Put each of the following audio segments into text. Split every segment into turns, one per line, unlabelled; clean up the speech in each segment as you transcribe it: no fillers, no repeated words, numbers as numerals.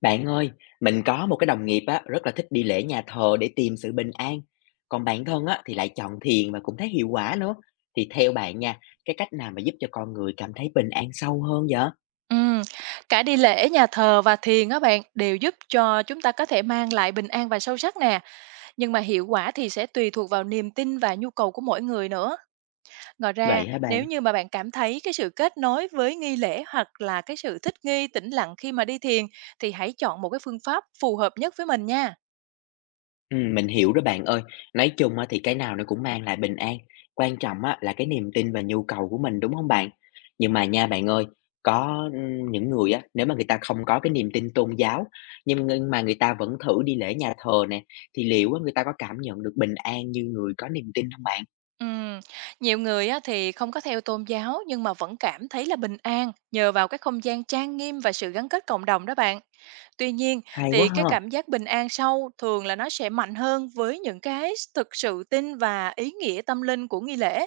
Bạn ơi, mình có một cái đồng nghiệp á, rất là thích đi lễ nhà thờ để tìm sự bình an. Còn bản thân á, thì lại chọn thiền và cũng thấy hiệu quả nữa. Thì theo bạn nha, cái cách nào mà giúp cho con người cảm thấy bình an sâu hơn vậy?
Ừm, cả đi lễ, nhà thờ và thiền á bạn đều giúp cho chúng ta có thể mang lại bình an và sâu sắc nè, nhưng mà hiệu quả thì sẽ tùy thuộc vào niềm tin và nhu cầu của mỗi người nữa. Ngoài ra,
Vậy hả bạn?
nếu như mà bạn cảm thấy cái sự kết nối với nghi lễ hoặc là cái sự thích nghi tĩnh lặng khi mà đi thiền thì hãy chọn một cái phương pháp phù hợp nhất với mình nha.
Mình hiểu đó bạn ơi. Nói chung á thì cái nào nó cũng mang lại bình an, quan trọng á là cái niềm tin và nhu cầu của mình, đúng không bạn? Nhưng mà nha bạn ơi, có, những người á, nếu mà người ta không có cái niềm tin tôn giáo, nhưng mà người ta vẫn thử đi lễ nhà thờ nè, thì liệu á người ta có cảm nhận được bình an như người có niềm tin không bạn?
Ừm, nhiều người á thì không có theo tôn giáo nhưng mà vẫn cảm thấy là bình an nhờ vào cái không gian trang nghiêm và sự gắn kết cộng đồng đó bạn. Tuy nhiên
Hay quá
thì cái
ha!
cảm giác bình an sau thường là nó sẽ mạnh hơn với những cái thực sự tin và ý nghĩa tâm linh của nghi lễ.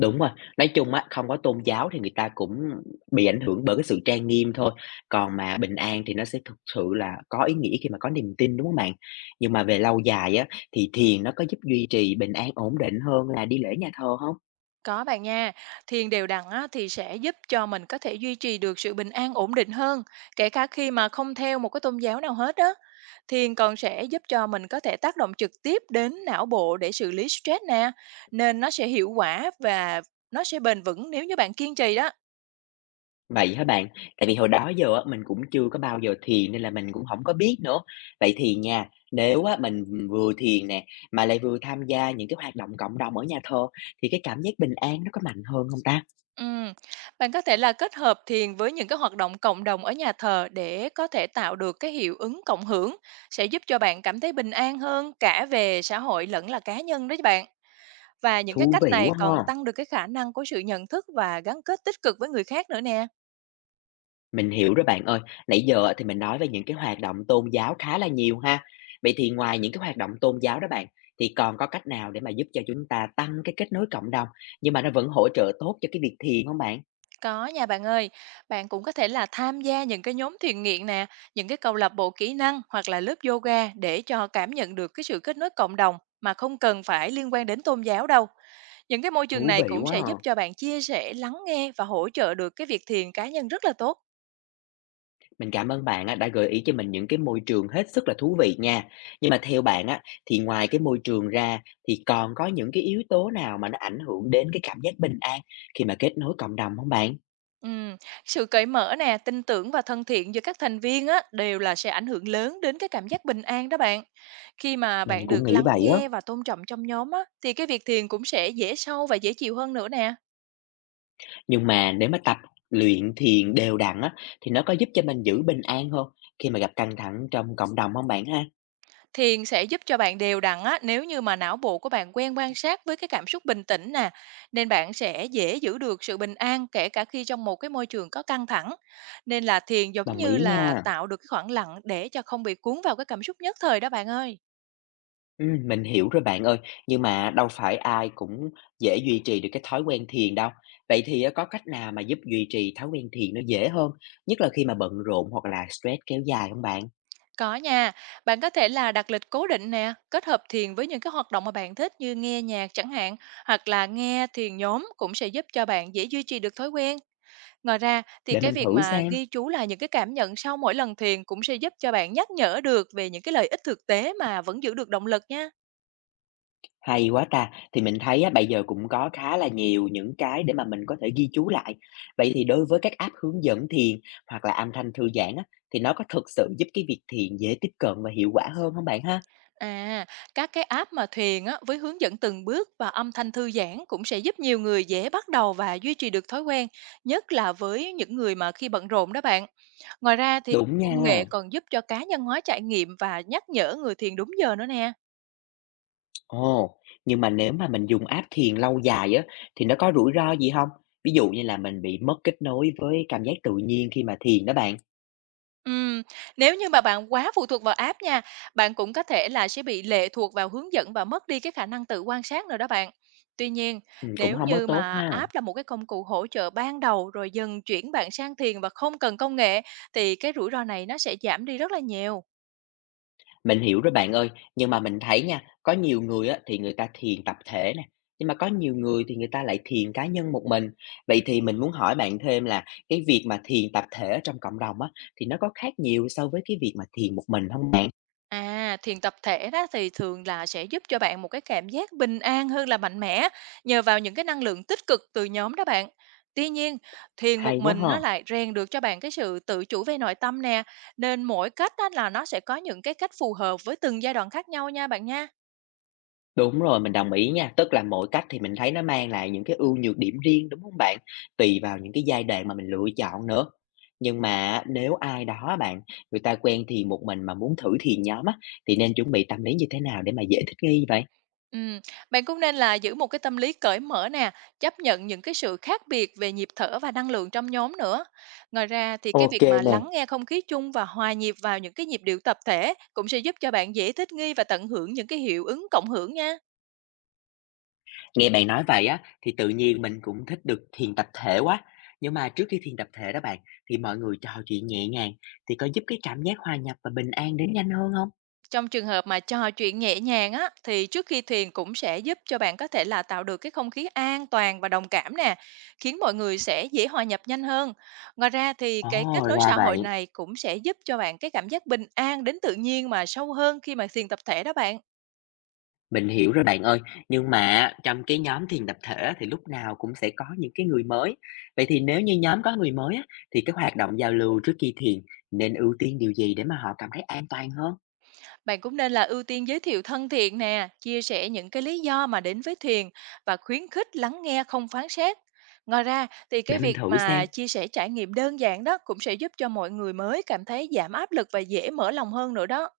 Đúng rồi, nói chung á, không có tôn giáo thì người ta cũng bị ảnh hưởng bởi cái sự trang nghiêm thôi, còn mà bình an thì nó sẽ thực sự là có ý nghĩa khi mà có niềm tin, đúng không bạn? Nhưng mà về lâu dài á, thì thiền nó có giúp duy trì bình an ổn định hơn là đi lễ nhà thờ không?
Có bạn nha, thiền đều đặn á thì sẽ giúp cho mình có thể duy trì được sự bình an ổn định hơn, kể cả khi mà không theo một cái tôn giáo nào hết đó. Thiền còn sẽ giúp cho mình có thể tác động trực tiếp đến não bộ để xử lý stress nè, nên nó sẽ hiệu quả và nó sẽ bền vững nếu như bạn kiên trì đó.
Vậy hả bạn? Tại vì hồi đó giờ á, mình cũng chưa có bao giờ thiền nên là mình cũng không có biết nữa. Vậy thì nha, nếu á, mình vừa thiền nè, mà lại vừa tham gia những cái hoạt động cộng đồng ở nhà thờ thì cái cảm giác bình an nó có mạnh hơn không ta?
Ừm, bạn có thể là kết hợp thiền với những cái hoạt động cộng đồng ở nhà thờ để có thể tạo được cái hiệu ứng cộng hưởng, sẽ giúp cho bạn cảm thấy bình an hơn cả về xã hội lẫn là cá nhân đấy bạn. Và những
Thú
cái cách
vị
này
quá ha!
còn tăng được cái khả năng của sự nhận thức và gắn kết tích cực với người khác nữa nè.
Mình hiểu rồi bạn ơi. Nãy giờ thì mình nói về những cái hoạt động tôn giáo khá là nhiều ha. Vậy thì ngoài những cái hoạt động tôn giáo đó bạn, thì còn có cách nào để mà giúp cho chúng ta tăng cái kết nối cộng đồng, nhưng mà nó vẫn hỗ trợ tốt cho cái việc thiền không bạn?
Có nha bạn ơi, bạn cũng có thể là tham gia những cái nhóm thiền nghiện nè, những cái câu lạc bộ kỹ năng hoặc là lớp yoga để cho cảm nhận được cái sự kết nối cộng đồng mà không cần phải liên quan đến tôn giáo đâu. Những cái môi trường
Thú
này
vị
cũng
quá
sẽ
à.
giúp cho bạn chia sẻ, lắng nghe và hỗ trợ được cái việc thiền cá nhân rất là tốt.
Mình cảm ơn bạn á, đã gợi ý cho mình những cái môi trường hết sức là thú vị nha. Nhưng mà theo bạn á, thì ngoài cái môi trường ra thì còn có những cái yếu tố nào mà nó ảnh hưởng đến cái cảm giác bình an khi mà kết nối cộng đồng không bạn?
Ừm, sự cởi mở nè, tin tưởng và thân thiện giữa các thành viên á đều là sẽ ảnh hưởng lớn đến cái cảm giác bình an đó bạn. Khi mà
Mình
bạn
cũng
được
nghĩ
lắng
vậy á.
nghe và tôn trọng trong nhóm á thì cái việc thiền cũng sẽ dễ sâu và dễ chịu hơn nữa nè.
Nhưng mà nếu mà tập luyện thiền đều đặn á, thì nó có giúp cho mình giữ bình an hông, khi mà gặp căng thẳng trong cộng đồng không bạn ha?
Thiền sẽ giúp cho bạn đều đặn á, nếu như mà não bộ của bạn quen quan sát với cái cảm xúc bình tĩnh nè, nên bạn sẽ dễ giữ được sự bình an kể cả khi trong một cái môi trường có căng thẳng. Nên là thiền giống
Đồng
như
ý
là
nha.
tạo được cái khoảng lặng để cho không bị cuốn vào cái cảm xúc nhất thời đó bạn ơi.
Mình hiểu rồi bạn ơi, nhưng mà đâu phải ai cũng dễ duy trì được cái thói quen thiền đâu. Vậy thì á, có cách nào mà giúp duy trì thói quen thiền nó dễ hơn, nhất là khi mà bận rộn hoặc là stress kéo dài không bạn?
Có nha, bạn có thể là đặt lịch cố định nè, kết hợp thiền với những cái hoạt động mà bạn thích như nghe nhạc chẳng hạn, hoặc là nghe thiền nhóm cũng sẽ giúp cho bạn dễ duy trì được thói quen. Ngoài ra thì
Để
cái
mình
việc
thử
mà
xem.
ghi chú lại những cái cảm nhận sau mỗi lần thiền cũng sẽ giúp cho bạn nhắc nhở được về những cái lợi ích thực tế mà vẫn giữ được động lực nha.
Hay quá ta! Thì mình thấy á, bây giờ cũng có khá là nhiều những cái để mà mình có thể ghi chú lại. Vậy thì đối với các app hướng dẫn thiền hoặc là âm thanh thư giãn á, thì nó có thực sự giúp cái việc thiền dễ tiếp cận và hiệu quả hơn không bạn ha?
À, các cái app mà thiền á, với hướng dẫn từng bước và âm thanh thư giãn cũng sẽ giúp nhiều người dễ bắt đầu và duy trì được thói quen, nhất là với những người mà khi bận rộn đó bạn. Ngoài ra thì
Đúng
công nghệ
nha.
còn giúp cho cá nhân hóa trải nghiệm và nhắc nhở người thiền đúng giờ nữa nè.
Ồ, nhưng mà nếu mà mình dùng app thiền lâu dài á, thì nó có rủi ro gì không? Ví dụ như là mình bị mất kết nối với cảm giác tự nhiên khi mà thiền đó bạn.
Ừm, nếu như mà bạn quá phụ thuộc vào app nha, bạn cũng có thể là sẽ bị lệ thuộc vào hướng dẫn và mất đi cái khả năng tự quan sát nữa đó bạn. Tuy nhiên,
Cũng
nếu
không có
như
tốt
mà
ha.
app là một cái công cụ hỗ trợ ban đầu rồi dần chuyển bạn sang thiền và không cần công nghệ thì cái rủi ro này nó sẽ giảm đi rất là nhiều.
Mình hiểu rồi bạn ơi, nhưng mà mình thấy nha, có nhiều người á thì người ta thiền tập thể nè, nhưng mà có nhiều người thì người ta lại thiền cá nhân một mình. Vậy thì mình muốn hỏi bạn thêm là cái việc mà thiền tập thể ở trong cộng đồng á thì nó có khác nhiều so với cái việc mà thiền một mình không bạn?
À, thiền tập thể đó thì thường là sẽ giúp cho bạn một cái cảm giác bình an hơn là mạnh mẽ nhờ vào những cái năng lượng tích cực từ nhóm đó bạn. Tuy nhiên, thiền một
Hay quá
mình
ha!
nó lại rèn được cho bạn cái sự tự chủ về nội tâm nè, nên mỗi cách đó là nó sẽ có những cái cách phù hợp với từng giai đoạn khác nhau nha.
Đúng rồi, mình đồng ý nha. Tức là mỗi cách thì mình thấy nó mang lại những cái ưu nhược điểm riêng, đúng không bạn? Tùy vào những cái giai đoạn mà mình lựa chọn nữa. Nhưng mà á, nếu ai đó á bạn, người ta quen thiền một mình mà muốn thử thiền nhóm á, thì nên chuẩn bị tâm lý như thế nào để mà dễ thích nghi vậy?
Ừm, bạn cũng nên là giữ một cái tâm lý cởi mở nè, chấp nhận những cái sự khác biệt về nhịp thở và năng lượng trong nhóm nữa. Ngoài ra thì cái việc
Ok
mà
nè,
lắng nghe không khí chung và hòa nhịp vào những cái nhịp điệu tập thể cũng sẽ giúp cho bạn dễ thích nghi và tận hưởng những cái hiệu ứng cộng hưởng nha.
nghe bạn nói vậy á, thì tự nhiên mình cũng thích được thiền tập thể quá. Nhưng mà trước khi thiền tập thể đó bạn, thì mọi người trò chuyện nhẹ nhàng, thì có giúp cái cảm giác hòa nhập và bình an đến nhanh hơn không?
Trong trường hợp mà trò chuyện nhẹ nhàng á, thì trước khi thiền cũng sẽ giúp cho bạn có thể là tạo được cái không khí an toàn và đồng cảm nè, khiến mọi người sẽ dễ hòa nhập nhanh hơn. Ngoài ra thì cái kết
Ồ,
nối
ra
xã hội
vậy.
này cũng sẽ giúp cho bạn cái cảm giác bình an đến tự nhiên mà sâu hơn khi mà thiền tập thể đó bạn.
Mình hiểu rồi bạn ơi, nhưng mà trong cái nhóm thiền tập thể thì lúc nào cũng sẽ có những cái người mới. Vậy thì nếu như nhóm có người mới á, thì cái hoạt động giao lưu trước khi thiền nên ưu tiên điều gì để mà họ cảm thấy an toàn hơn?
Bạn cũng nên là ưu tiên giới thiệu thân thiện nè, chia sẻ những cái lý do mà đến với thiền và khuyến khích lắng nghe không phán xét. Ngoài ra thì cái
Để mình
việc
thử
mà
xem,
chia sẻ trải nghiệm đơn giản đó cũng sẽ giúp cho mọi người mới cảm thấy giảm áp lực và dễ mở lòng hơn nữa đó.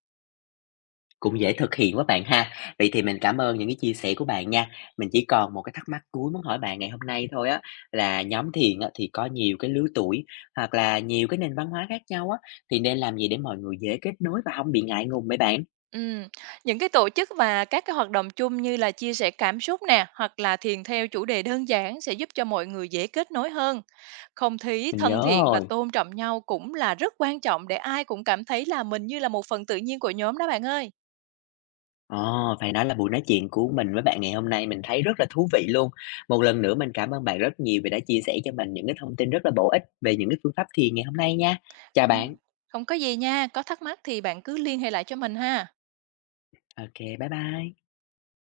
cũng dễ thực hiện quá bạn ha. Vậy thì mình cảm ơn những cái chia sẻ của bạn nha. Mình chỉ còn một cái thắc mắc cuối muốn hỏi bạn ngày hôm nay thôi á, là nhóm thiền á, thì có nhiều cái lứa tuổi hoặc là nhiều cái nền văn hóa khác nhau á, thì nên làm gì để mọi người dễ kết nối và không bị ngại ngùng vậy bạn?
Ừm, những cái tổ chức và các cái hoạt động chung như là chia sẻ cảm xúc nè, hoặc là thiền theo chủ đề đơn giản sẽ giúp cho mọi người dễ kết nối hơn. Không khí
Mình nhớ
thân thiện và
rồi.
tôn trọng nhau cũng là rất quan trọng để ai cũng cảm thấy là mình như là một phần tự nhiên của nhóm đó bạn ơi.
Ồ, phải nói là buổi nói chuyện của mình với bạn ngày hôm nay mình thấy rất là thú vị luôn. Một lần nữa mình cảm ơn bạn rất nhiều vì đã chia sẻ cho mình những cái thông tin rất là bổ ích về những cái phương pháp thiền ngày hôm nay nha. Chào
Không,
bạn.
không có gì nha, có thắc mắc thì bạn cứ liên hệ lại cho mình ha.
OK, bye bye.